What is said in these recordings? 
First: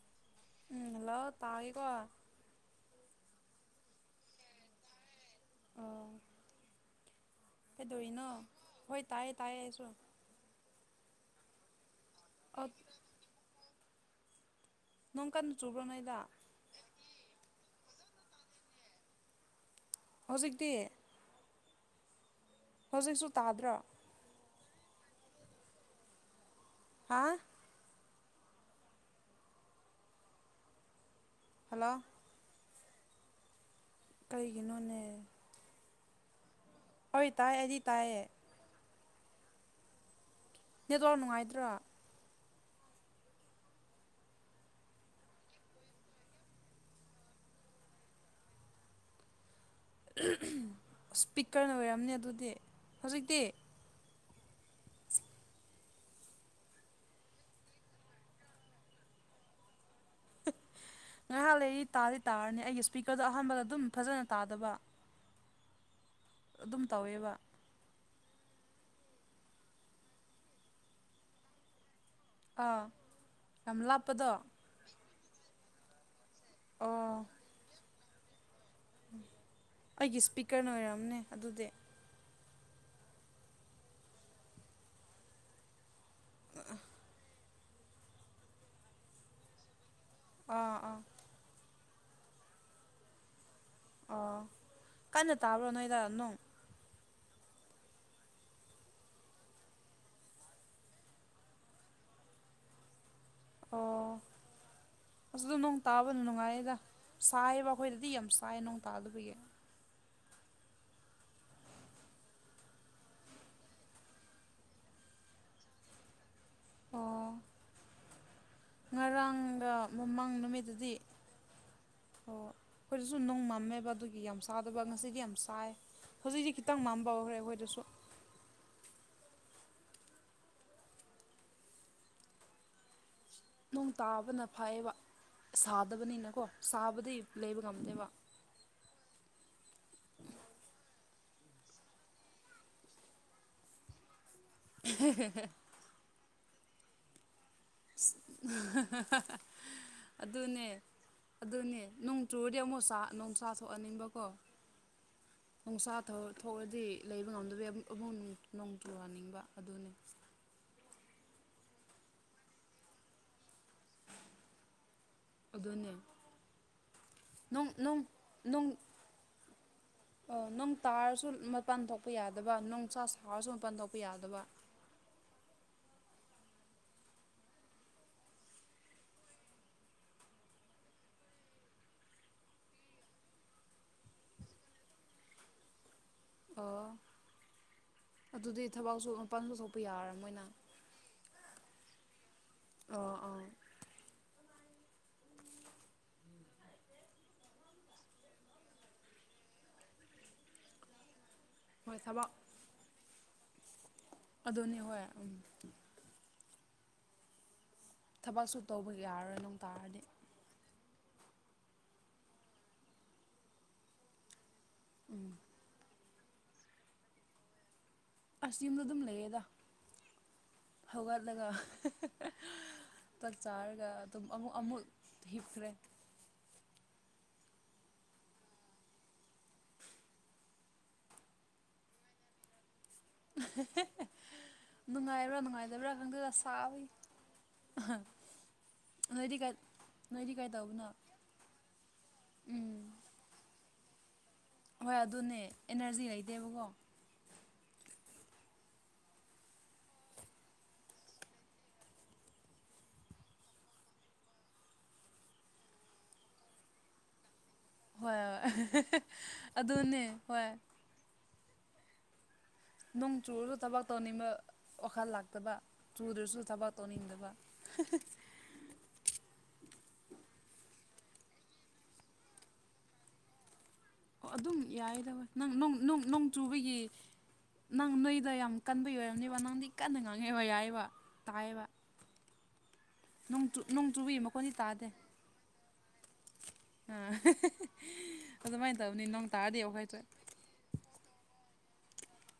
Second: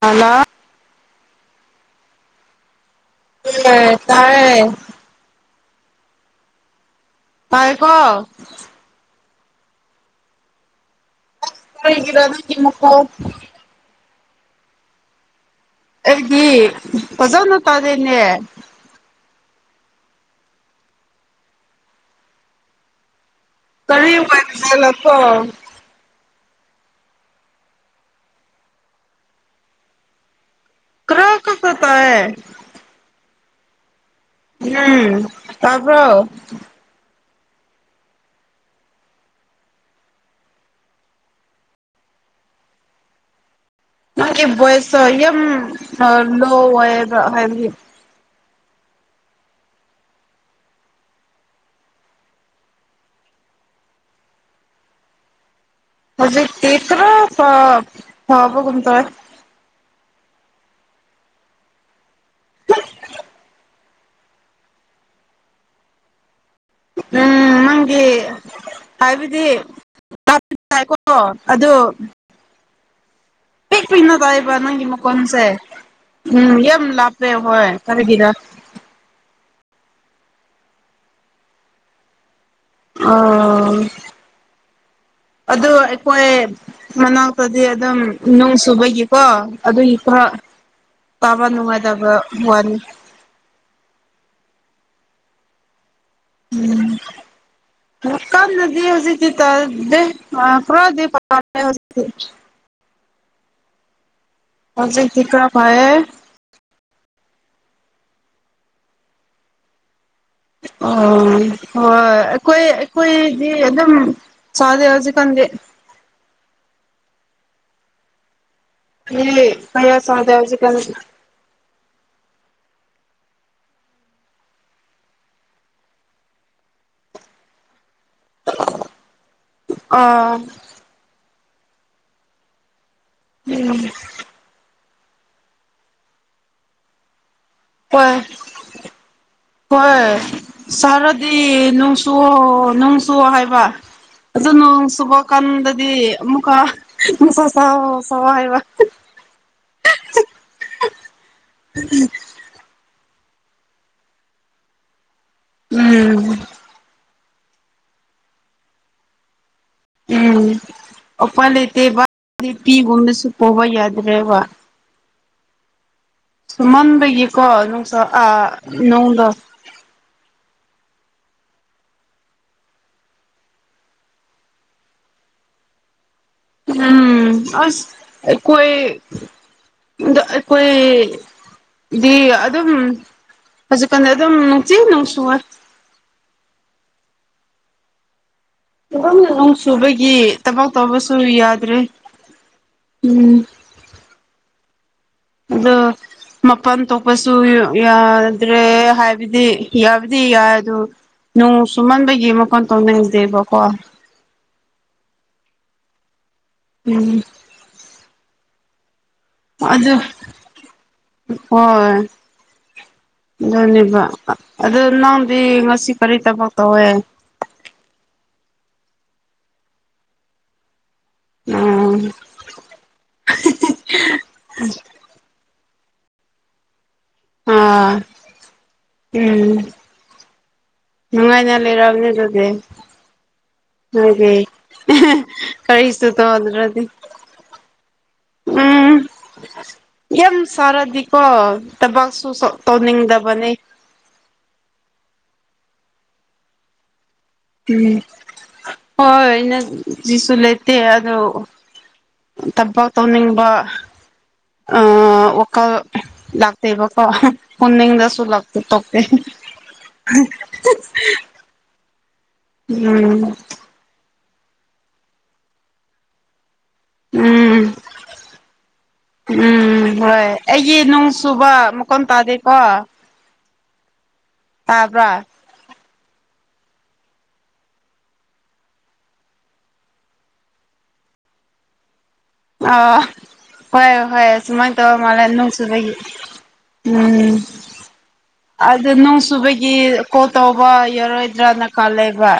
hello ꯎꯝ hello ꯇꯥꯏ ꯀꯣ ꯎꯝ ꯇꯥꯌꯦ ꯑꯣ ꯇꯥꯏꯀꯣ ꯀꯩꯗꯧꯏꯅꯣ ꯍꯣꯏ ꯇꯥꯏꯌꯦ ꯇꯥꯏꯌꯦ ꯑꯩꯁꯨ ꯀꯩꯒꯤꯔꯥ ꯅꯪꯒꯤ ꯑꯣ ꯃꯀꯣ ꯅꯣꯡꯀꯥꯟ ꯆꯨꯕ꯭ꯔꯅꯣꯏ ꯑꯩꯗꯤ ꯑꯣꯖꯅ ꯇꯥꯔꯦꯅꯦ ꯍꯧꯖꯤꯛꯇꯤ ꯍꯧꯖꯤꯛꯁꯨ ꯇꯥꯗ꯭ꯔꯣ ꯀꯅꯤ [unintelligible] ꯑꯣꯂꯛ ꯄꯣ ꯍꯥꯥ ꯈ꯭ꯔ ꯈꯛꯇ ꯍꯜꯂꯣ ꯇꯥꯏꯌꯦ ꯀꯔꯤꯒꯤꯅꯣꯅꯦ ꯎꯝ ꯇꯕ꯭ꯔꯣ ꯍꯣꯏ ꯇꯥꯏ ꯑꯩꯗꯤ ꯇꯥꯏꯌꯦ ꯅꯦꯠ ꯋꯥꯛ ꯅꯨꯡꯉꯥꯏꯗ꯭ꯔꯣ ꯅ‌ꯪꯒꯤ ꯚꯣꯏꯁꯇꯣ ꯌꯥꯝ ꯂꯣ ꯑꯣꯏꯌꯦꯕ ꯍꯥꯏꯕꯗꯤ ꯏꯁꯄꯤꯀꯔꯅ ꯑꯣꯏꯔꯝꯅꯦ ꯑꯗꯨꯗꯤ ꯍꯧꯖꯤꯛꯇꯤ ꯍꯧꯖꯤꯇꯤ ꯈꯔ ꯐ ꯐꯕꯒꯨꯝ ꯇꯧꯑꯦ ꯉꯥꯏꯍꯥꯛ ꯂꯩꯔꯤ ꯇꯥꯗꯤ ꯇꯥꯔꯅꯤ ꯑꯩꯒꯤ ꯏꯁꯄꯤꯀꯔꯗꯣ ꯑꯍꯥꯟꯕꯗ ꯑꯗꯨꯝ ꯐꯖꯅ ꯇꯥꯗꯕ ꯑꯗꯨꯝ ꯎꯝ ꯇꯧꯋꯦꯕ ꯅꯪꯒꯤ ꯍꯥꯏꯕꯗꯤ ꯇꯥꯗꯤ ꯇꯥꯏꯀ‌ꯣ ꯑꯗ‌‌ꯣ ꯑꯥ ꯌꯥꯝ ꯄꯤꯛ ꯄꯤꯛꯅ ꯂꯥꯞꯄꯗꯣ ꯇꯥꯏꯕ ꯅꯪꯒꯤ ꯃꯈꯣꯟꯁꯦ ꯎꯝ ꯌꯥꯝ ꯑꯣ ꯂꯥꯞꯄꯦ ꯍꯣꯏ ꯀꯔꯤꯒꯤꯔ ꯑꯩꯒꯤ ꯏꯁꯄꯤꯀꯔꯅ ꯑꯣꯏꯔꯝꯅꯦ ꯑꯗꯨꯗꯤ ꯑꯣ ꯑꯗꯨ ꯑꯩꯈꯣꯏ ꯃꯅꯥꯛ ꯗꯤ ꯑꯗꯨꯝ ꯅꯨꯡ ꯁꯨꯕꯒꯤꯀꯣ ꯑꯗꯨꯒꯤ ꯑꯥ ꯑꯥ ꯇꯥꯕ ꯅꯨꯡꯉꯥꯏꯇꯕ ꯋꯥꯅꯤ ꯑꯣ ꯀꯟꯅ ꯇꯥꯕ꯭ꯔꯣ ꯅꯣꯏꯗꯥ ꯅꯨꯡ ꯎꯝ ꯀꯟꯅꯗꯤ ꯍꯩꯖꯤꯛꯇꯤ ꯇꯥꯗꯦ ꯑ ꯈꯔꯗꯤ ꯐ꯭ꯔ‌ꯦ ꯍꯧꯖꯤꯛꯇꯤ ꯑꯣ ꯍꯧꯖꯤꯛꯇꯤ ꯈꯔ ꯑꯁꯗꯨ ꯅꯣꯡ ꯐꯌꯦ ꯇꯥꯕꯅ ꯅꯨꯡꯉꯥꯏꯌꯦꯗ ꯁꯥꯏꯌꯦꯕ ꯑꯩꯈꯣꯏꯗꯗꯤ ꯌꯥꯝ ꯁꯥꯏ ꯅ‌ꯣꯡ ꯇꯥꯗꯕꯒꯤ ꯑꯣ ꯍꯣꯏ ꯑꯩꯈꯣꯏ ꯑꯩꯈꯣꯏꯗꯤ ꯑꯗꯨꯝ ꯁꯥꯗꯦ ꯍꯧꯖꯤꯛꯀꯥꯟꯗꯤ ꯑꯣ ꯃꯤ ꯉꯔꯥꯡꯒ ꯀꯌꯥ ꯆꯥꯗꯦ ꯃꯃꯥꯡ ꯍꯧꯖꯤꯛꯀꯥꯟ ꯅꯨꯃꯤꯠꯇꯨꯗꯤ ꯑꯣ ꯑꯈ‌ꯣꯏꯗꯁꯨ ꯅꯨꯡ ꯃꯝꯃꯦꯕ ꯑꯗꯨꯒꯤ ꯌꯥꯝ ꯁꯥꯗꯕ ꯉꯁꯤꯗꯤ ꯌꯥꯝ ꯁꯥꯏ ꯍꯧꯖꯤꯛꯇꯤ ꯈꯤꯇꯪ ꯃꯝꯕ ꯍꯧꯈ꯭ꯔꯦ ꯑꯩꯈꯣꯏꯗꯁꯨ ꯑꯥ ꯎꯝ ꯅꯣꯡ ꯇꯥꯕꯅ ꯐꯌꯦꯕ ꯁꯥꯗꯕꯅꯤꯅꯀꯣ ꯁꯥꯕꯗꯤ ꯂꯩꯕ ꯉꯝ ꯍꯣꯏ ꯍꯣꯏ ꯁꯥꯔꯗꯤ ꯅꯨꯡꯁꯨ ꯅꯨꯡꯁꯨ ꯍꯥꯏꯕ ꯑꯗꯨ ꯅꯣꯡ ꯁꯨꯕ ꯀꯥꯟꯗꯗꯤ ꯑꯃꯨꯛꯀ ꯅꯨꯡꯁꯥ ꯁꯥꯎ ꯁꯥꯎ ꯍꯥꯏꯕ ꯑꯗꯨꯅꯦ ꯑꯗꯨꯅꯦ ꯅꯣꯡ ꯆꯨꯔꯗꯤ ꯑꯃꯨꯛ ꯁꯥ ꯅꯨꯡꯁꯥ ꯊꯣꯛꯑꯅꯤꯡꯕꯀꯣ ꯅꯨꯡꯁꯥ ꯎꯝ ꯊꯣꯛꯑꯗꯤ ꯂꯩꯕ ꯉꯝꯗꯕꯩ ꯑꯃꯨꯛ ꯅꯣꯡ ꯆꯨꯍꯟꯅꯤꯡꯕ ꯑꯗꯨꯅꯤ ꯎꯝ ꯑꯣꯄꯥꯏ ꯂꯩꯇꯦꯕ ꯂꯤꯄꯤꯒꯨꯝꯅꯁꯨ ꯇꯧꯕ ꯌꯥꯗꯦ [unintelligible] ꯋꯥ ꯑꯗꯨꯅꯦ ꯁꯨꯃꯟꯕꯒꯤꯀꯣ ꯅꯣꯡ ꯅꯨꯡꯁ ꯅꯣꯡ ꯑꯥ ꯅꯣꯡ ꯅꯣꯡꯗꯣ ꯑꯣ ꯅꯣꯡ ꯇꯥꯔꯁꯨ ꯃꯄꯥꯟ ꯊꯣꯛꯄ ꯌꯥꯗꯕ ꯅꯣꯡꯁꯥ ꯁꯥꯔꯁꯨ ꯃꯄꯥꯟ ꯊꯣꯛꯄ ꯌꯥꯗꯕ ꯎꯝ ꯑꯁ ꯑꯩ ꯀꯣꯢ ꯗ ꯑꯩ ꯀꯨꯢ ꯗꯤ ꯑꯗꯨꯝ ꯍꯧꯖꯤꯛꯀꯥꯟꯗꯤ ꯑꯗꯨꯝ ꯅꯨꯡꯇꯤ ꯅꯨꯡꯁꯨꯋꯦ ꯑꯣ ꯑꯗꯨꯗꯤ ꯊꯕꯛꯁꯨ ꯑꯗꯨꯝ ꯃꯄꯥꯟꯁꯨ ꯅꯣꯡ ꯊꯣꯛꯄ ꯆꯨꯕꯒꯤ ꯌꯥꯔꯝꯃꯣꯏ ꯅꯪ ꯊꯕꯛ ꯇꯧꯕꯁꯨ ꯌꯥꯗ꯭ꯔꯦ ꯑꯣ ꯎꯝ ꯑꯥ ꯑꯗ‌ꯣ ꯃꯄꯥꯟ ꯊꯣꯛꯄꯁꯨ ꯌꯥꯗ꯭ꯔꯦ ꯍꯥꯏꯕꯗꯤ ꯌꯥꯕꯗꯤ ꯌꯥꯢ ꯑꯗꯨ ꯅꯣꯡ ꯍꯣꯏ ꯊꯕꯛ ꯁꯨꯃꯟꯕꯒꯤ ꯃꯄꯥꯟ ꯇꯣꯛꯅꯤꯡꯗꯦꯕꯀꯣ ꯑꯗꯨꯅꯦ ꯍꯣꯏ ꯑꯝ ꯎꯝ ꯊꯕꯛꯁꯨ ꯇꯧꯕ ꯌ꯭ꯥꯔꯣꯏꯅꯣ ꯑꯗꯨ ꯍꯣꯏ ꯗꯨꯅꯦꯕ ꯑꯥ ꯑꯗꯨ ꯅꯪꯗꯤ ꯉꯁꯤ ꯀꯔꯤ ꯇꯕꯛ ꯇꯧꯋꯦ ꯑꯁ ꯌꯨꯝꯗ ꯗꯨꯝ ꯂꯩꯌꯦꯗ ꯍꯧꯒꯠꯂꯒ ꯎꯝ [unintelligible] ꯆꯥꯛ ꯆꯥꯔꯒ ꯑꯗꯨꯝ ꯑꯃꯨꯛ ꯑꯃꯨꯛ ꯍꯤꯞꯈ꯭ꯔꯦ ꯑꯥ ꯎꯝ ꯅꯨꯉꯥꯏꯅ ꯂꯩꯔꯕꯅꯦ ꯗꯨꯗꯤ ꯅꯨꯡꯉꯥꯏꯕ꯭ꯔꯥ [unintelligible] ꯅꯨꯡꯉꯥꯏꯇꯕ꯭ꯔꯥ ꯀꯔꯤꯁꯨ ꯈꯪꯗꯦꯗ ꯇꯧꯗ꯭ꯔꯗꯤ ꯁꯥꯕꯒꯤ ꯎꯝ ꯅꯣꯏꯗꯤ ꯀꯩ ꯅꯣꯏꯗꯤ ꯌꯥꯝ ꯀꯩ ꯇꯧꯕꯅꯣ ꯁꯥꯔꯗꯤ ꯀꯣ ꯇꯕꯛꯁꯨ [unintelligible] ꯎꯝ ꯇꯧꯅꯤꯡꯗꯕꯅꯤ ꯍꯣꯏ ꯑꯗꯨꯅꯦ ꯑꯦꯅꯔꯖꯤ ꯂꯩꯇꯦꯕꯀꯣ ꯎꯝ ꯍꯣꯏ ꯑꯦꯅ ꯖꯤꯁꯨ ꯂꯩꯇꯦ ꯑꯗꯣ ꯇꯕꯛ ꯇꯧꯅꯤꯡꯕ ꯑꯥ ꯋꯥꯈꯜ ꯂꯥꯛꯇꯦꯕꯀꯣ ꯍꯣꯏ ꯑꯣꯟꯅꯤꯡꯗꯁꯨ ꯂꯥꯛꯇꯦ ꯍꯣꯏ ꯇꯣꯛꯇꯦ ꯑꯗꯨꯅꯦ ꯍꯣꯏ ꯅꯪ ꯆꯨꯔꯒ ꯇꯕꯛ ꯇꯧꯅꯤꯡꯕ ꯋꯥꯈꯜ ꯂꯥꯛꯇꯕ ꯆꯨꯗ꯭ꯔꯁꯨ ꯊꯕꯛ ꯇꯧꯅꯤꯡꯗꯕ ꯎꯝ ꯎꯝ ꯍꯣꯏ ꯑꯩꯒꯤ ꯅꯣꯡ ꯁꯨꯕ ꯃꯈꯣꯟ ꯇꯥꯗꯦꯀꯣ ꯑꯣ ꯑꯗꯨꯝ ꯌꯥꯏꯌꯦꯗ ꯇꯥꯕ꯭ꯔꯥ ꯍꯣꯢ ꯅꯪ ꯅꯣꯡ ꯅꯣꯡ ꯅꯣꯡ ꯆꯨꯕꯒꯤ ꯅꯪ ꯅꯣꯏꯗ ꯌꯥꯝ ꯀꯟꯕꯒꯤ ꯑꯣꯏꯔꯝꯅꯤꯕ ꯅꯪꯗꯤ ꯀꯟꯅ ꯉꯥꯡꯉꯦꯕ ꯌꯥꯏꯌꯦꯕ ꯇꯥꯏꯌꯦꯕ ꯑ ꯅꯣꯡ ꯆꯨ ꯅꯣꯡ ꯍꯣꯏ ꯆꯨꯕꯒꯤ ꯍꯣꯏ ꯃꯈꯣꯟꯗꯤ ꯁꯨꯃꯥꯏꯅ ꯇꯥꯗꯦ ꯇꯧꯕ ꯃꯥꯜꯂꯦ ꯅꯣꯡꯁꯨꯨꯕꯒꯤ ꯑꯥ ꯎꯝ ꯑꯗꯨꯃꯥꯏꯅ ꯑꯗꯨ ꯇꯧꯕꯅꯤ ꯅꯣꯡ ꯇꯥꯔꯗꯤ ꯁꯨꯕꯒꯤ ꯑꯩꯈꯣꯏꯁꯨ ꯀꯣꯜ ꯇꯧꯕ ꯌꯥꯔꯣꯏꯗ꯭ꯔꯥꯅ ꯈꯜꯂꯦꯕ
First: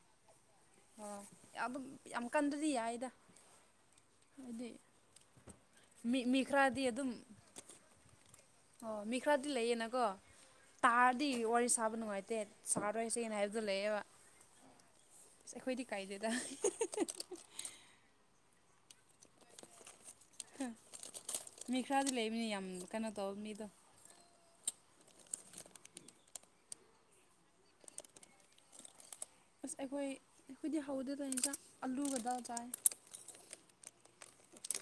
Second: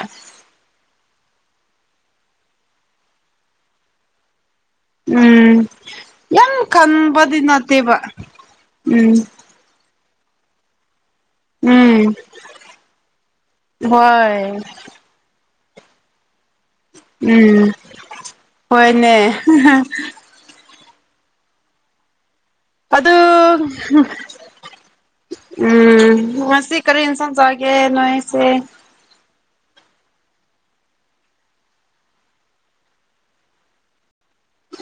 ꯑꯣ ꯑꯗꯨꯝ ꯌꯥꯝ ꯀꯟꯗ꯭ꯔꯗꯤ ꯌꯥꯏꯌꯦꯗ ꯍꯥꯏꯗꯤ ꯎꯝ ꯃꯤ ꯃꯤ ꯌꯥꯝ ꯈꯔꯗꯤ ꯑꯗꯨꯝ ꯈꯟꯕꯗꯤ ꯅꯠꯇꯦꯕ ꯑꯣ ꯎꯝ ꯃꯤ ꯈꯔꯗꯤ ꯂꯩꯌꯦꯅꯀꯣ ꯇꯥꯔꯗꯤ ꯋꯥꯔꯤ ꯁꯥꯕ ꯎꯝ ꯅꯨꯡꯉꯥꯏꯇꯦ ꯁꯥꯔꯣꯏꯁꯦꯅ ꯍꯥꯏꯕꯗꯣ ꯂꯩꯌꯦꯕ ꯍꯣꯏ ꯑꯁ ꯑꯩꯈꯣꯏꯗꯤ ꯀꯥꯏꯗꯦꯗ [unintelligible] ꯎꯝ ꯍꯣꯏꯅꯦ ꯍꯍꯥ ꯍꯥ ꯃꯤ ꯈ꯭ꯔꯗꯤ ꯂꯩꯕꯅꯤ ꯌꯥꯝ ꯀꯩꯅꯣ ꯑꯗꯨ ꯇꯧꯕ ꯃꯤꯗꯣ [unintelligible] ꯎꯝ ꯉꯁꯤ ꯀꯔꯤ ꯏꯟꯁꯥꯡ ꯆꯥꯒꯦ ꯅꯣꯏꯁꯦ ꯑꯁ ꯑꯩꯈꯣꯏ ꯑꯩꯈꯣꯏꯗꯤ ꯍꯧꯗꯦꯗ ꯏꯟꯁꯥꯡ ꯑꯥꯂꯨꯒ ꯗꯥꯜ ꯆꯥꯏ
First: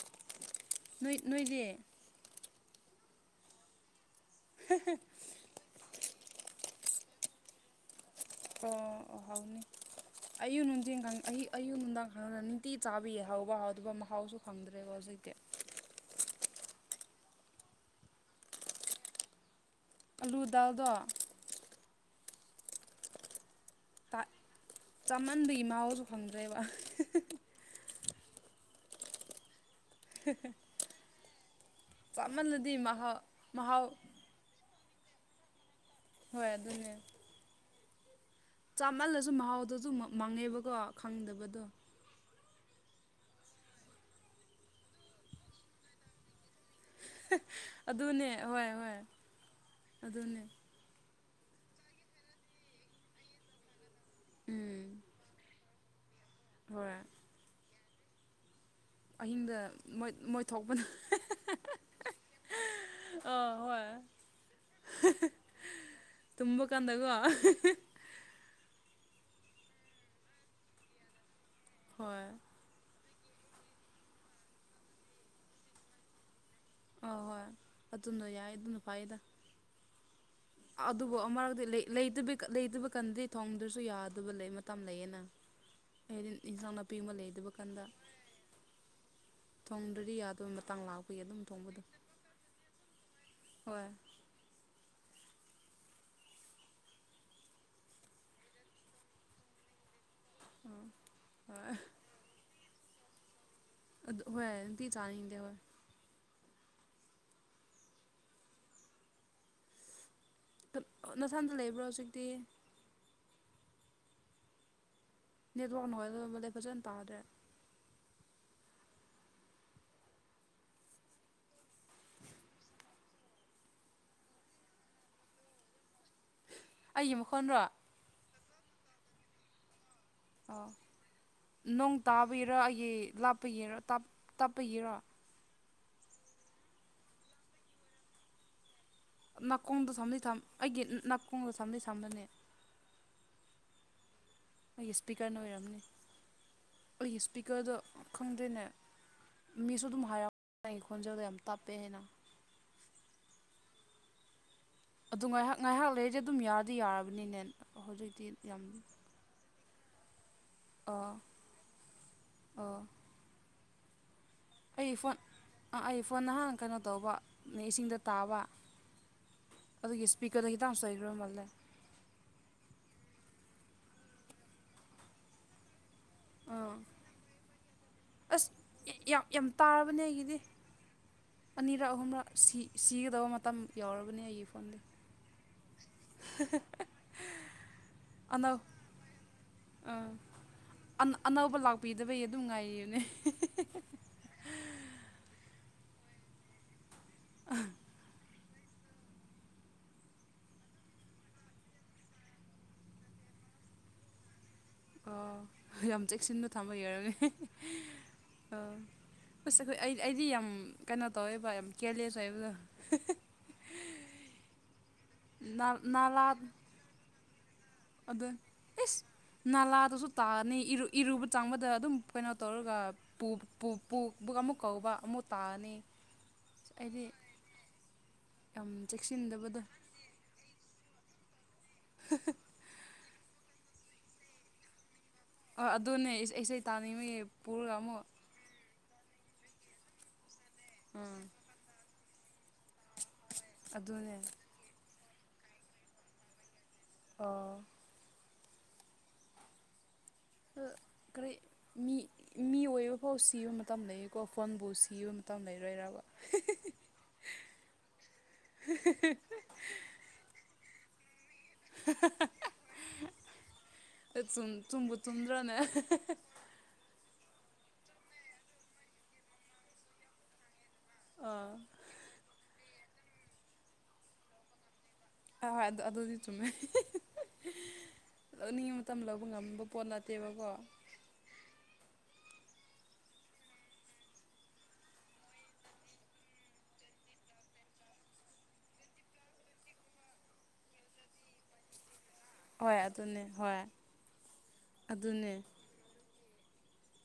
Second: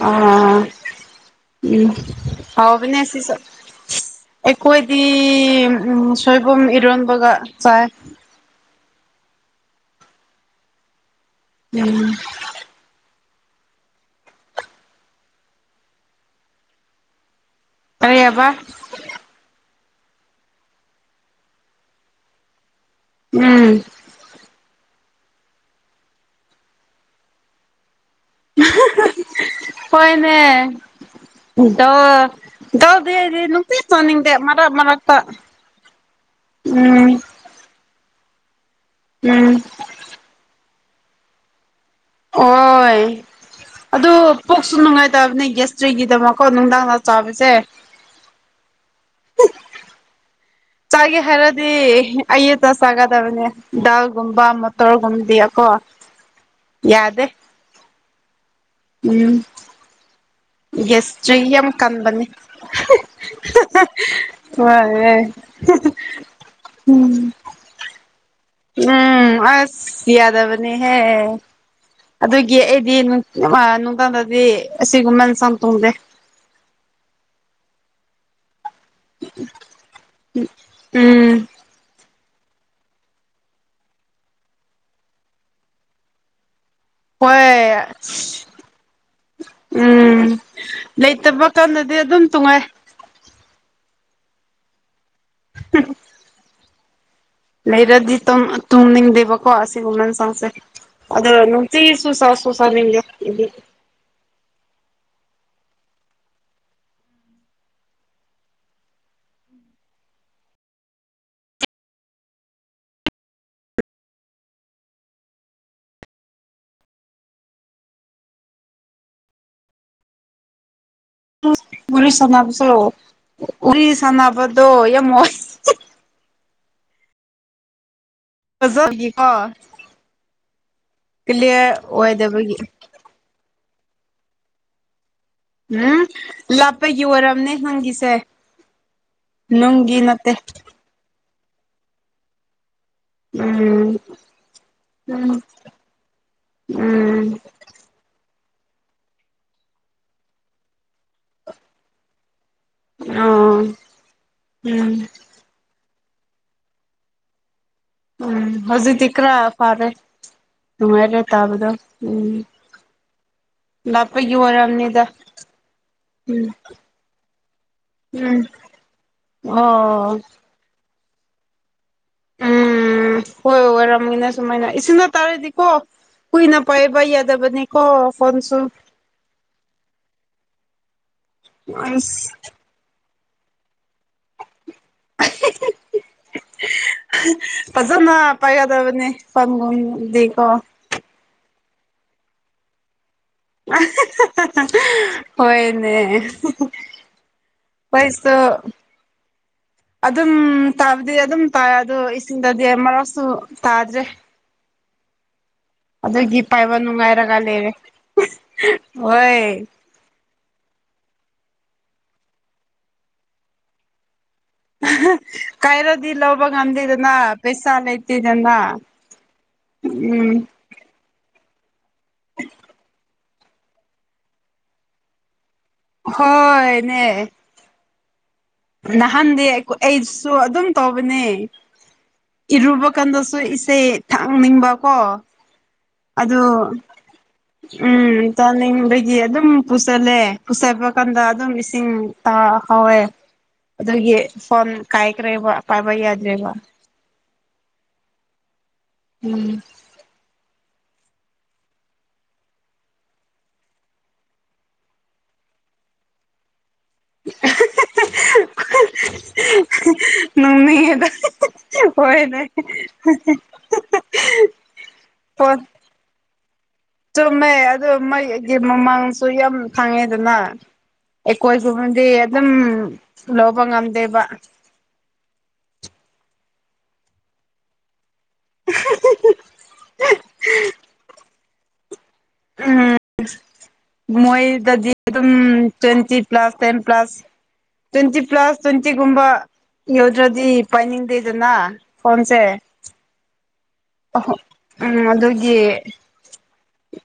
ꯑꯥ ꯅꯣꯏ ꯅꯣꯏꯗꯤ ꯎꯝ ꯍꯥꯎꯕꯅꯦ ꯁꯤꯁꯨ ꯑꯩꯈꯣꯏꯗꯤ ꯎꯝ ꯁꯣꯏꯕꯨꯝ ꯏꯔꯣꯟꯕꯒ ꯆꯥꯏ ꯑꯣ ꯑꯣ ꯍꯥꯎꯅꯤ ꯑꯌꯨꯛ ꯅꯨꯡꯊꯤꯟ [unintelligible] ꯑꯌꯨꯛ ꯅꯨꯡꯗꯥꯡ ꯎꯝ [unintelligible] ꯅꯤꯡꯇꯤ ꯆꯥꯕꯤ ꯍꯧꯕ ꯍꯥꯎꯗꯕ ꯃꯍꯥꯎꯁꯨ ꯈꯪꯗꯔꯦꯕꯥ ꯍꯧꯖꯤꯛꯇꯤ ꯀꯔꯤ ꯍꯕꯥ ꯑꯥꯂꯨ ꯗꯥꯜꯗꯣ ꯎꯝ ꯇꯥꯠ ꯆꯥꯃꯟꯕꯒꯤ ꯃꯍꯥꯎꯁꯨ ꯐꯪꯗ꯭ꯔꯦꯕ [unintelligible] ꯍꯣꯏꯅꯦ ꯗꯥꯜ ꯆꯥꯃꯜꯂꯗꯤ ꯗꯥꯜꯗꯤ ꯃꯍꯥꯎ ꯑꯩꯗꯤ ꯅꯨꯡꯇꯤ ꯃꯍꯥꯎ ꯆꯥꯅꯤꯡ ꯗꯦ ꯃꯔꯛ ꯃꯔꯛꯇ ꯍꯣꯏ ꯑꯗꯨꯅꯦ ꯎꯝ ꯆꯥꯃꯜꯂꯁꯨ ꯎꯝ ꯃꯍꯥꯎꯗꯖꯨ ꯃ ꯃꯥꯡꯉꯦꯕꯀꯣ ꯈꯪꯗꯕꯗꯣ ꯑꯣꯏ ꯑꯗꯨ ꯄꯨꯛꯁꯨ ꯅꯨꯡꯉꯥꯏꯇꯕꯅꯦ ꯒꯦꯁꯇ꯭ꯔꯤꯛꯒꯤ ꯗꯃꯛꯀꯣ ꯅꯨꯡꯗꯥꯡꯗ ꯆꯥꯕꯖꯦ ꯑꯗꯨꯅꯦ ꯍꯣꯏ ꯍꯣꯏ ꯑꯗꯨꯅꯦ ꯆꯥꯒꯦ ꯍꯥꯏꯔꯗꯤ ꯑꯌꯨꯛꯇ ꯆꯥꯒꯗꯕꯅꯦ ꯗꯥꯜ ꯒꯨꯝꯕꯥ ꯎꯝ ꯃꯇ꯭ꯔ ꯒꯨꯝꯗꯤ ꯑꯀꯣ ꯍꯣꯏ ꯎꯝ ꯑꯍꯤꯡꯗ ꯃꯣꯏ ꯃꯣꯏ ꯊꯣꯛꯄꯅ ꯒꯦꯁꯇ꯭ꯔꯤꯛ ꯌꯥꯝ ꯀꯟꯕꯅꯤ ꯑꯥ ꯍꯣꯏ ꯍꯣꯏ [unintelligible] ꯇꯨꯝꯕ ꯀꯥꯟꯗꯀꯣ [unintelligible] ꯎꯝ ꯎꯝ ꯑꯁ ꯌꯥꯗꯕꯅꯦꯍꯦ ꯍꯣꯏ ꯑꯗꯨꯒꯤ ꯑꯩꯗꯤ ꯅꯨꯡ [unintelligible] ꯅꯨꯡꯗꯥꯡꯗꯗꯤ ꯑꯁꯤ ꯒꯨꯝꯕ ꯍꯤꯟꯁꯥꯡ ꯊꯣꯡꯗꯦ ꯑꯥ ꯍꯣꯏ ꯑꯗꯨꯅ ꯌꯥꯏ ꯑꯗꯨꯅ ꯐꯩꯗ [unintelligible] ꯑꯗꯨꯕꯨ ꯎꯝ ꯑꯃꯔꯛꯇꯩ ꯂꯩ ꯂꯩꯇꯕꯤ ꯀꯠ ꯂꯩꯗꯕ ꯀꯥꯟꯗꯤ ꯊꯣꯡꯗ꯭ꯔꯁꯨ ꯌꯥꯗꯕ ꯂꯩ ꯃꯇꯝ ꯂꯩꯌꯦꯅ ꯍꯥꯏꯗꯤ ꯏꯟꯁꯥꯡ ꯅꯥꯄꯤ ꯄꯤ ꯑꯃ ꯂꯩꯇꯕ ꯀꯥꯟꯗ ꯍꯣꯏ ꯊꯣꯡꯗ꯭ꯔꯗꯤ ꯎꯝ ꯌꯥꯗꯕꯩ ꯃꯇꯥꯡ ꯂꯥꯛꯄꯒꯤ ꯑꯗꯨꯝ ꯂꯩꯇꯕ ꯊꯣꯡꯕꯗꯣ ꯀꯥꯟꯗꯗꯤ ꯑꯗꯨꯝ ꯇꯣꯡꯉꯥꯏ ꯍꯣꯏ [unintelligible] ꯂꯩꯔꯗꯤ ꯇꯨꯝ ꯇꯨꯝꯅꯤꯡꯗꯦꯕꯀꯣ ꯑꯁꯤ ꯒꯨꯝꯕ ꯏꯟꯁꯥꯡꯁꯦ ꯑꯗꯨꯒ ꯍꯣꯏ ꯅꯨꯡꯇꯤꯁꯨ ꯆꯥ ꯁꯨ ꯆꯥꯅꯤꯡꯗꯦ [unintelligible] ꯑꯗꯨ ꯍꯣꯏ ꯅꯨꯡꯇꯤ ꯆꯥꯅꯤꯡꯗꯦ ꯍꯣꯏ ꯅ ꯅꯊꯟꯗ ꯂꯩꯕ꯭ꯔꯣ ꯍꯧꯖꯤꯛꯇꯤ ꯅꯦꯠꯋꯥꯛ ꯅꯨꯉꯥꯏꯇꯕ ꯃꯥꯜꯂꯦ ꯐꯖꯅ ꯇꯥꯗ꯭ꯔꯦ ꯋꯥꯔꯤ ꯁꯥꯟꯅꯕꯁꯨ ꯋꯥꯔꯤ ꯁꯥꯟꯅꯕꯗꯣ ꯌꯥꯝ ꯋꯥꯏ ꯑꯩꯒꯤ ꯃꯈꯣꯟꯔꯣ ꯐꯖꯕꯒꯤꯀꯣ ꯑꯥ ꯀ꯭ꯂꯤꯌꯥꯔ ꯅꯣꯡ ꯑꯣꯏꯗꯕꯒꯤ ꯇꯥꯕꯒꯤꯔꯥ ꯑꯩꯒꯤ ꯂꯥꯞꯄꯒꯤꯔ ꯇꯞ ꯇꯞꯄꯒꯤꯔ ꯎꯝ ꯂꯥꯞꯄꯒꯤ ꯑꯣꯏꯔꯝꯅꯤ ꯅꯪꯒꯤꯁꯦ ꯅꯥꯀꯣꯡꯗ ꯅꯨꯡꯒꯤ ꯊꯝꯗꯤ ꯅꯠꯇꯦ ꯊꯝ ꯑꯩꯒꯤ ꯅ ꯅꯥꯀꯣꯡꯗ ꯊꯝꯗꯤ ꯊꯝꯕꯅꯦ ꯎꯝ ꯑꯩꯒꯤ ꯏꯁꯄꯤꯀ꯭ꯔꯅ ꯎꯝ ꯑꯣꯏꯔꯝꯅꯤ ꯑꯩꯒꯤ ꯎꯝ ꯏꯁꯄꯤꯀ꯭ꯔꯗꯣ ꯈꯪꯗꯦꯅꯦ ꯃꯤꯁꯨ ꯑꯗꯨꯝ ꯍꯥꯏꯔꯝ ꯑꯩꯒꯤ ꯈꯣꯟꯖꯦꯜꯗꯣ ꯌꯥꯝ ꯇꯞꯄꯦ ꯍꯥꯏꯅ ꯑꯥ ꯎꯝ ꯑꯗꯨ ꯉꯥꯏꯍꯥꯛ ꯉꯥꯏꯍꯥꯛ ꯂꯩꯔꯗꯤ ꯑꯗꯨꯝ ꯌꯥꯗꯤ ꯌꯥꯔꯕꯅꯤꯅꯦ ꯍꯧꯖꯤꯛꯇꯤ ꯎꯝ ꯌꯥꯝ ꯍꯧꯖꯤꯛꯇꯤ ꯈꯔ ꯐꯥꯔꯦ ꯑꯥ ꯅꯨꯡꯉꯥꯏꯔꯦ ꯇꯥꯕꯗ ꯎꯝ ꯑꯥ ꯂꯥꯞꯄꯒꯤ ꯑꯩꯒꯤ ꯑꯣꯏꯔꯝꯅꯤꯗ ꯐꯣꯟ ꯑꯥ ꯑꯩ ꯐꯣꯟ ꯎꯝ ꯅꯍꯥꯟ ꯀꯩꯅꯣ ꯇꯧꯕ ꯏꯁꯤꯡꯗ ꯇꯥꯕ ꯎꯝ ꯑꯣ ꯁ꯭ꯄꯤꯀ꯭ꯔꯗꯩ ꯗꯥꯛꯁ ꯂꯩꯒ꯭ꯔ ꯃꯥꯜꯂꯦ ꯎꯝ ꯍꯣꯏ ꯑꯣꯏꯔꯝꯒꯅꯤ ꯁꯨꯃꯥꯏꯅ ꯏꯁꯤꯡꯗ ꯇꯥꯔꯗꯤꯀꯣ ꯀꯨꯏꯅ ꯑꯥ ꯄꯥꯏꯕ ꯌꯥꯗꯕꯅꯤꯀꯣ ꯑꯁ ꯐꯣꯟꯁꯨ ꯌꯥꯝ ꯌꯥꯝ ꯇꯥꯕꯅꯦ ꯑꯩꯒꯤꯗꯤ ꯑꯅꯤꯔꯛ ꯑꯍꯨꯝꯔꯛ ꯑꯁ ꯁꯤ ꯁꯤꯒꯗꯧꯕ ꯃꯇꯝ ꯌꯧꯔꯕꯅꯦ ꯑꯩꯒꯤ ꯐꯣꯟꯗꯤ [unintelligible] [unintelligible] ꯍ‌ ꯐꯖꯅ ꯑꯅꯧ ꯄꯥꯏꯒꯗꯕꯅꯦ ꯐꫭꯟꯒꯨꯝꯗꯤꯀꯣ ꯑꯅꯥ ꯑꯅꯧꯕ ꯂꯥꯛꯄꯤꯗꯕꯩ ꯑꯗꯨꯝ ꯉꯥꯏꯔꯤꯝꯅꯦ [unintelligible] [unintelligible] ꯍꯣꯏꯅꯦ ꯄꯩꯁꯨ ꯑꯗꯨꯝ ꯇꯥꯕꯗꯤ ꯑꯗꯨꯝ ꯇꯥꯏ ꯑꯗꯣ ꯏꯁꯤꯡꯗꯗꯤ ꯑꯃꯔꯛꯁꯨ ꯇꯥꯗ꯭ꯔꯦ ꯑꯣ ꯌꯥꯝ ꯑꯗꯨꯒꯤ ꯆꯦꯛꯁꯤꯟꯅ ꯄꯥꯏꯕ ꯊꯝꯕꯒꯤ ꯑꫭꯏꯔꯝꯅꯤ ꯅꯨꯡꯉꯥꯏꯔꯒ [unintelligible] ꯂꯩꯔꯦ ꯑꯣ ꯍꯣꯏ ꯍꯨꯁꯇ ꯍꯨꯏ ꯑꯩ ꯑꯩꯗꯤ ꯌꯥꯝ ꯀꯩꯅꯣ ꯇꯧꯋꯦꯕ ꯌꯥꯝ ꯀ꯭ꯌꯔꯂꯦꯁ ꯑꯣꯏꯕꯗꯣ [unintelligible] ꯑꯍ ꯅꯥ ꯀꯥꯏꯔꯗꯤ ꯅꯥꯂꯥ ꯂꯧꯕ ꯉꯝꯗꯦꯗꯅ ꯄꯩꯁꯥ ꯑꯗꯨ ꯂꯩꯇꯦꯗꯅ ꯏꯁ ꯅꯥꯂꯥꯗꯁꯨ ꯎꯝ ꯇꯥꯔꯅꯤ ꯏꯔꯨ ꯏꯔꯨꯕ ꯆꯡꯕꯗ ꯑꯗꯨꯝ ꯀꯩꯅꯣ ꯇꯧꯔꯒ ꯄꯨ ꯄꯨ ꯄꯨ ꯕꯨ ꯑꯃꯨꯛ ꯀꯧꯕ ꯑꯃꯨꯛ ꯇꯥꯅꯤ ꯍꯣꯏꯅꯦ ꯌꯥꯝ ꯅꯍꯥꯟꯗꯤ ꯆꯦꯛꯁꯤꯟꯗꯕꯗꯣ [unintelligible] ꯑꯩꯁꯨ ꯑꯗꯨꯝ ꯇꯧꯕꯅꯦ [unintelligible] ꯏꯔꯨꯕ ꯀꯥꯟꯗꯁꯨ ꯏꯁꯩ ꯊꯥꯛꯅꯤꯡꯕ ꯀꯣ ꯑ ꯑꯗꯨꯅꯦ ꯏꯁꯩ ꯇꯥꯅꯤꯡꯕꯒꯤ ꯄꯨꯔꯒ ꯑꯃꯨꯛ ꯇꯥꯅꯤꯡꯕꯒꯤ ꯑꯗꯨꯝ ꯄꯨꯁꯜꯂꯦ ꯄꯨꯁꯟꯕ ꯎꯝ ꯀꯥꯟꯗ ꯑꯗꯨꯝ ꯏꯁꯤꯡ ꯇꯥꯍꯧꯋꯦ ꯑꯗꯨꯅꯦ ꯑꯗꯨꯒꯤ ꯐꯣꯟ ꯀꯥꯏꯈ꯭ꯔꯦꯕ ꯄꯥꯏꯕ ꯌꯥꯗ꯭ꯔꯦꯕ ꯑꯣ ꯎꯝ ꯗꯨ ꯀꯔꯤ ꯃꯤ ꯃꯤ ꯑꯣꯏꯕ ꯐꯧ ꯁꯤꯕ ꯃꯇꯝ ꯂꯩꯌꯦꯀꯣ ꯐꯣꯟꯕꯨ ꯁꯤꯕ ꯃꯇꯝ ꯂꯩꯔꯣꯏꯔꯕ [unintelligible] [unintelligible] [unintelligible] ꯅꫭꯛꯅꯤꯡꯉꯦꯗ [unintelligible] ꯍꯣꯏꯅꯦ ꯍꯦꯍꯦ ꯨꯑꯦ ꯆꯨꯝ ꯆꯨꯝꯕꯨ ꯆꯨꯝꯗ꯭ꯔꯅꯦ ꯐꯣꯟ [unintelligible] ꯆꯨꯝꯃꯦ ꯑꯗꯨ ꯃꯩꯒꯤ ꯃꯃꯥꯡꯁꯨ ꯌꯥꯝ ꯈꯥꯡꯉꯦꯗꯅ ꯑꯥ ꯑꯩꯈꯣꯏꯒꯨꯝ ꯗꯤ ꯑꯗꯨꯝ ꯂꯧꯕ ꯉꯝꯗꯦꯕ ꯍꯣꯏ ꯍꯣꯏ ꯑꯗꯨ ꯑꯗꯨꯗꯤ ꯆꯨꯝꯃꯦ [unintelligible] ꯂꯧꯅꯤꯡꯕ ꯃꯇꯝ ꯂꯧꯕ ꯉꯝꯕ ꯄꯣꯠ ꯅꯠꯇꯦꯕꯀꯣ ꯎꯝ ꯃꯣꯏꯗꯗꯤ ꯑꯗꯨꯝ twenty plus ten plus twenty plus ꯇ꯭ꯋꯦꯟꯇꯤꯒꯨꯝꯕ ꯌꯧꯗ꯭ꯔꯗꯤ ꯄꯥꯏꯅꯤꯡꯗꯦꯗꯅ‌ ꯐꯣꯟꯁꯦ ꯍꯣꯏ ꯑꯗꯨꯅꯦ ꯍꯣꯏ [unintelligible] ꯎꯝ ꯑꯗꯨꯅꯦ ꯑꯗꯨꯒꯤ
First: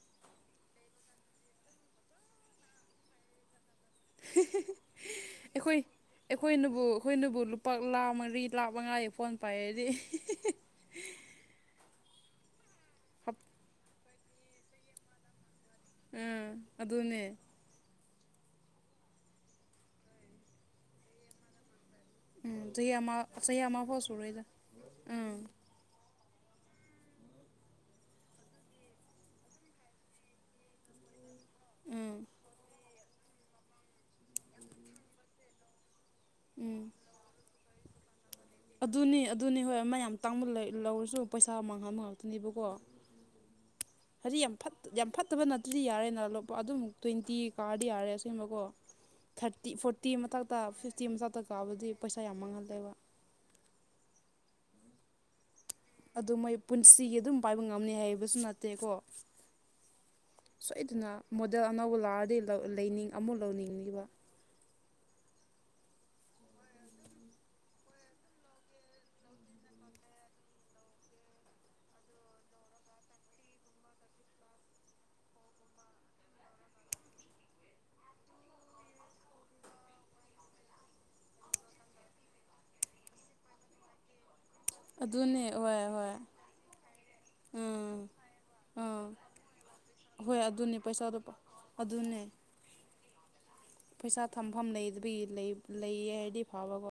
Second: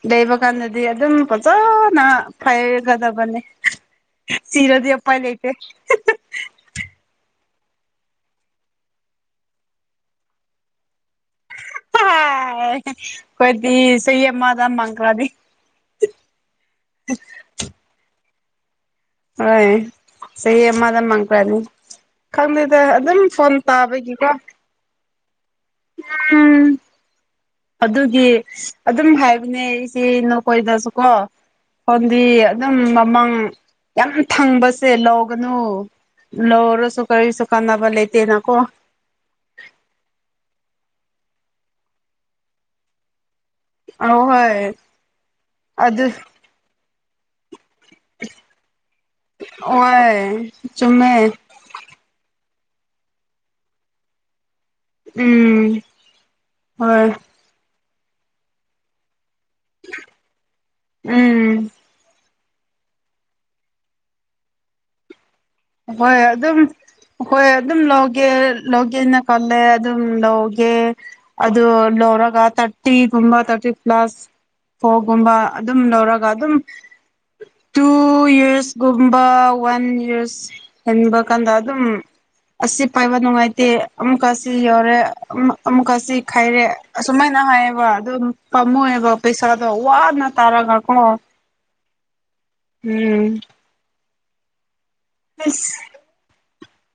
ꯂꯩꯕ ꯀꯥꯟꯗꯗꯤ ꯑꯗꯨꯝ ꯐꯖꯅ ꯐꯩꯒꯗꯕꯅꯤ ꯆꯤꯔꯗꯤ ꯑꯄꯥꯏ ꯂꯩꯇꯦ ꯑꯩꯈꯣꯏ [unintelligible] ꯑꯩꯈꯣꯏꯅꯕꯨ ꯑꯈꯣꯏꯅꯕꯨ ꯂꯨꯄꯥ ꯂꯥꯛ ꯃꯔꯤ ꯂꯥꯛ ꯃꯉꯥꯒꯤ ꯐꯣꯟ ꯄꯥꯏꯔꯗꯤ ꯈꯣꯏꯗꯤ ꯆꯍꯤ ꯑꯃꯗ [unintelligible] ꯎꯝ ꯑꯗꯨꯅꯦ ꯍꯣꯏ ꯆꯍꯤ ꯑꯃꯗ ꯃꯟꯀ꯭ꯔꯅꯤ ꯎꯝ ꯆꯍꯤ ꯑꯃ ꯆꯍꯤ ꯑꯃ ꯐꯥꯎ ꯇꯥꯕꯒꯤꯀꯣ ꯁꯨꯔꯣꯏꯗ ꯎꯪ ꯎꯝ ꯑꯗꯨꯒꯤ ꯑꯗꯨꯝ ꯍꯥꯏꯕꯅꯦ ꯑꯩꯁꯦ ꯅꯈꯣꯏꯗ ꯁꯨ ꯀꯣ ꯎꯝ ꯐꯣꯟꯗꯤ ꯑꯗꯨꯝ ꯃꯃꯜ ꯌꯥꯝ ꯊꯪꯕꯁꯦ ꯂꯧ ꯒꯅꯣ ꯎꯝ ꯂꯧꯔꯁꯨ ꯀꯔꯤꯁꯨ ꯀꯥꯟꯅꯕ ꯂꯩꯇꯦꯅ ꯀꯣ ꯑꯗꯨꯅꯤ ꯑꯗꯨꯅꯤ ꯍꯣꯏ ꯃ ꯌꯥꯝ ꯇꯥꯡꯃꯜꯂꯦ ꯂꯧꯔꯁꯨ ꯄꯩꯁꯥ ꯃꯥꯡꯍꯟꯕ ꯉꯥꯛꯇꯅꯦꯕꯀꯣ ꯑꯧ ꯍꯥꯏꯗꯤ ꯌꯥꯝ ꯍꯣꯏ ꯐꯠ ꯌꯥꯝ ꯐꯠꯇꯕ ꯅꯠꯇ꯭ꯔꯗꯤ ꯑꯗꯨ ꯌꯥꯔꯦꯅ ꯂꯨꯄꯥ ꯑꯗꯨꯝ ꯇ꯭ꯋꯦꯟꯇꯤ ꯀꯥꯔꯗꯤ ꯌꯥꯔꯦ ꯑꯁꯦꯡꯕꯀꯣ ꯊꯥꯔꯇꯤ ꯐꯣꯔꯇꯤ ꯍꯣꯏ ꯃꯊꯛꯇ ꯐꯤꯐꯇꯤ ꯆꯨꯝꯃꯦ ꯃꯊꯛꯇ ꯀꯥꯕꯗꯤ ꯄꯩꯁꯥ ꯌꯥꯝ ꯃꯥꯡꯍꯜꯂꯦꯕ ꯎꯝ ꯑꯗꯨ ꯃꯣꯏ ꯍꯣꯏ ꯄꯨꯟꯁꯤꯒꯤ ꯑꯗꯨꯝ ꯄꯥꯏꯕ ꯉꯝꯅꯤ ꯍꯥꯏꯕꯁꯨ ꯅꯠꯇꯦꯀꯣ ꯁꯣꯏꯗꯅ ꯃꯣꯗꯦꯜ ꯎꯝ ꯑꯅꯧꯕ ꯂꯥꯛꯑꯗꯤ ꯂꯩꯅꯤꯡ ꯑꯃꯨꯛ ꯂꯧꯅꯤꯡꯅꯤꯕ ꯍꯣꯏ ꯑꯗꯨꯝ ꯃꯈꯣꯏ ꯑꯗꯨꯝ ꯂꯧꯒꯦ ꯂꯧꯒꯦꯅ ꯀꯜꯂꯦ ꯑꯗꯨꯝ ꯂꯧꯒꯦ ꯑꯗꯨ ꯂꯧꯔꯒ ꯊꯔꯇꯤꯒꯨꯝꯕ ꯊꯔꯇꯤ ꯄ꯭ꯂꯁ ꯐꯣꯒꯨꯝꯕ ꯑꯗꯨꯝ ꯂꯧꯔꯒ ꯑꯗꯨꯝ ꯇꯨ ꯌꯔꯁ ꯒꯨꯝꯕ ꯋꯥꯟ ꯌ꯭ꯔꯁ ꯍꯦꯟꯕ ꯀꯥꯟꯗ ꯑꯗꯨꯝ ꯑꯁꯤ ꯄꯥꯏꯕ ꯅꯨꯡꯉꯥꯏꯇꯦ ꯑꯃꯨꯛꯀ ꯁꯤ ꯌꯧꯔꯦ ꯑꯗꯨꯅꯦ ꯍꯣꯏ ꯑꯃꯨꯛꯀ ꯍꯣꯏ ꯁꯤ ꯈꯥꯏꯔꯦ ꯑꯁꯨꯃꯥꯏꯅ ꯍꯥꯏꯌꯦꯕ ꯎꯝ ꯑꯗꯨꯝ ꯑꯥ ꯄꯥꯃꯨꯏꯑꯦꯕ ꯄꯩꯁꯥꯗꯣ ꯋꯥꯅ ꯍꯣꯏ ꯇꯥꯜꯔꯒ ꯑꯗꯨꯅꯦ ꯀꯣ ꯄꯩꯁꯥꯗꯣ ꯑꯗꯨꯅꯦ ꯎꯝ ꯄꯩꯁꯥ ꯊꯝꯐꯝ ꯂꯩꯇꯕꯒꯤ ꯂꯩ ꯑꯁ ꯂꯩꯌꯦ ꯍꯥꯏꯗꯤ ꯐꯥꯕꯀꯣ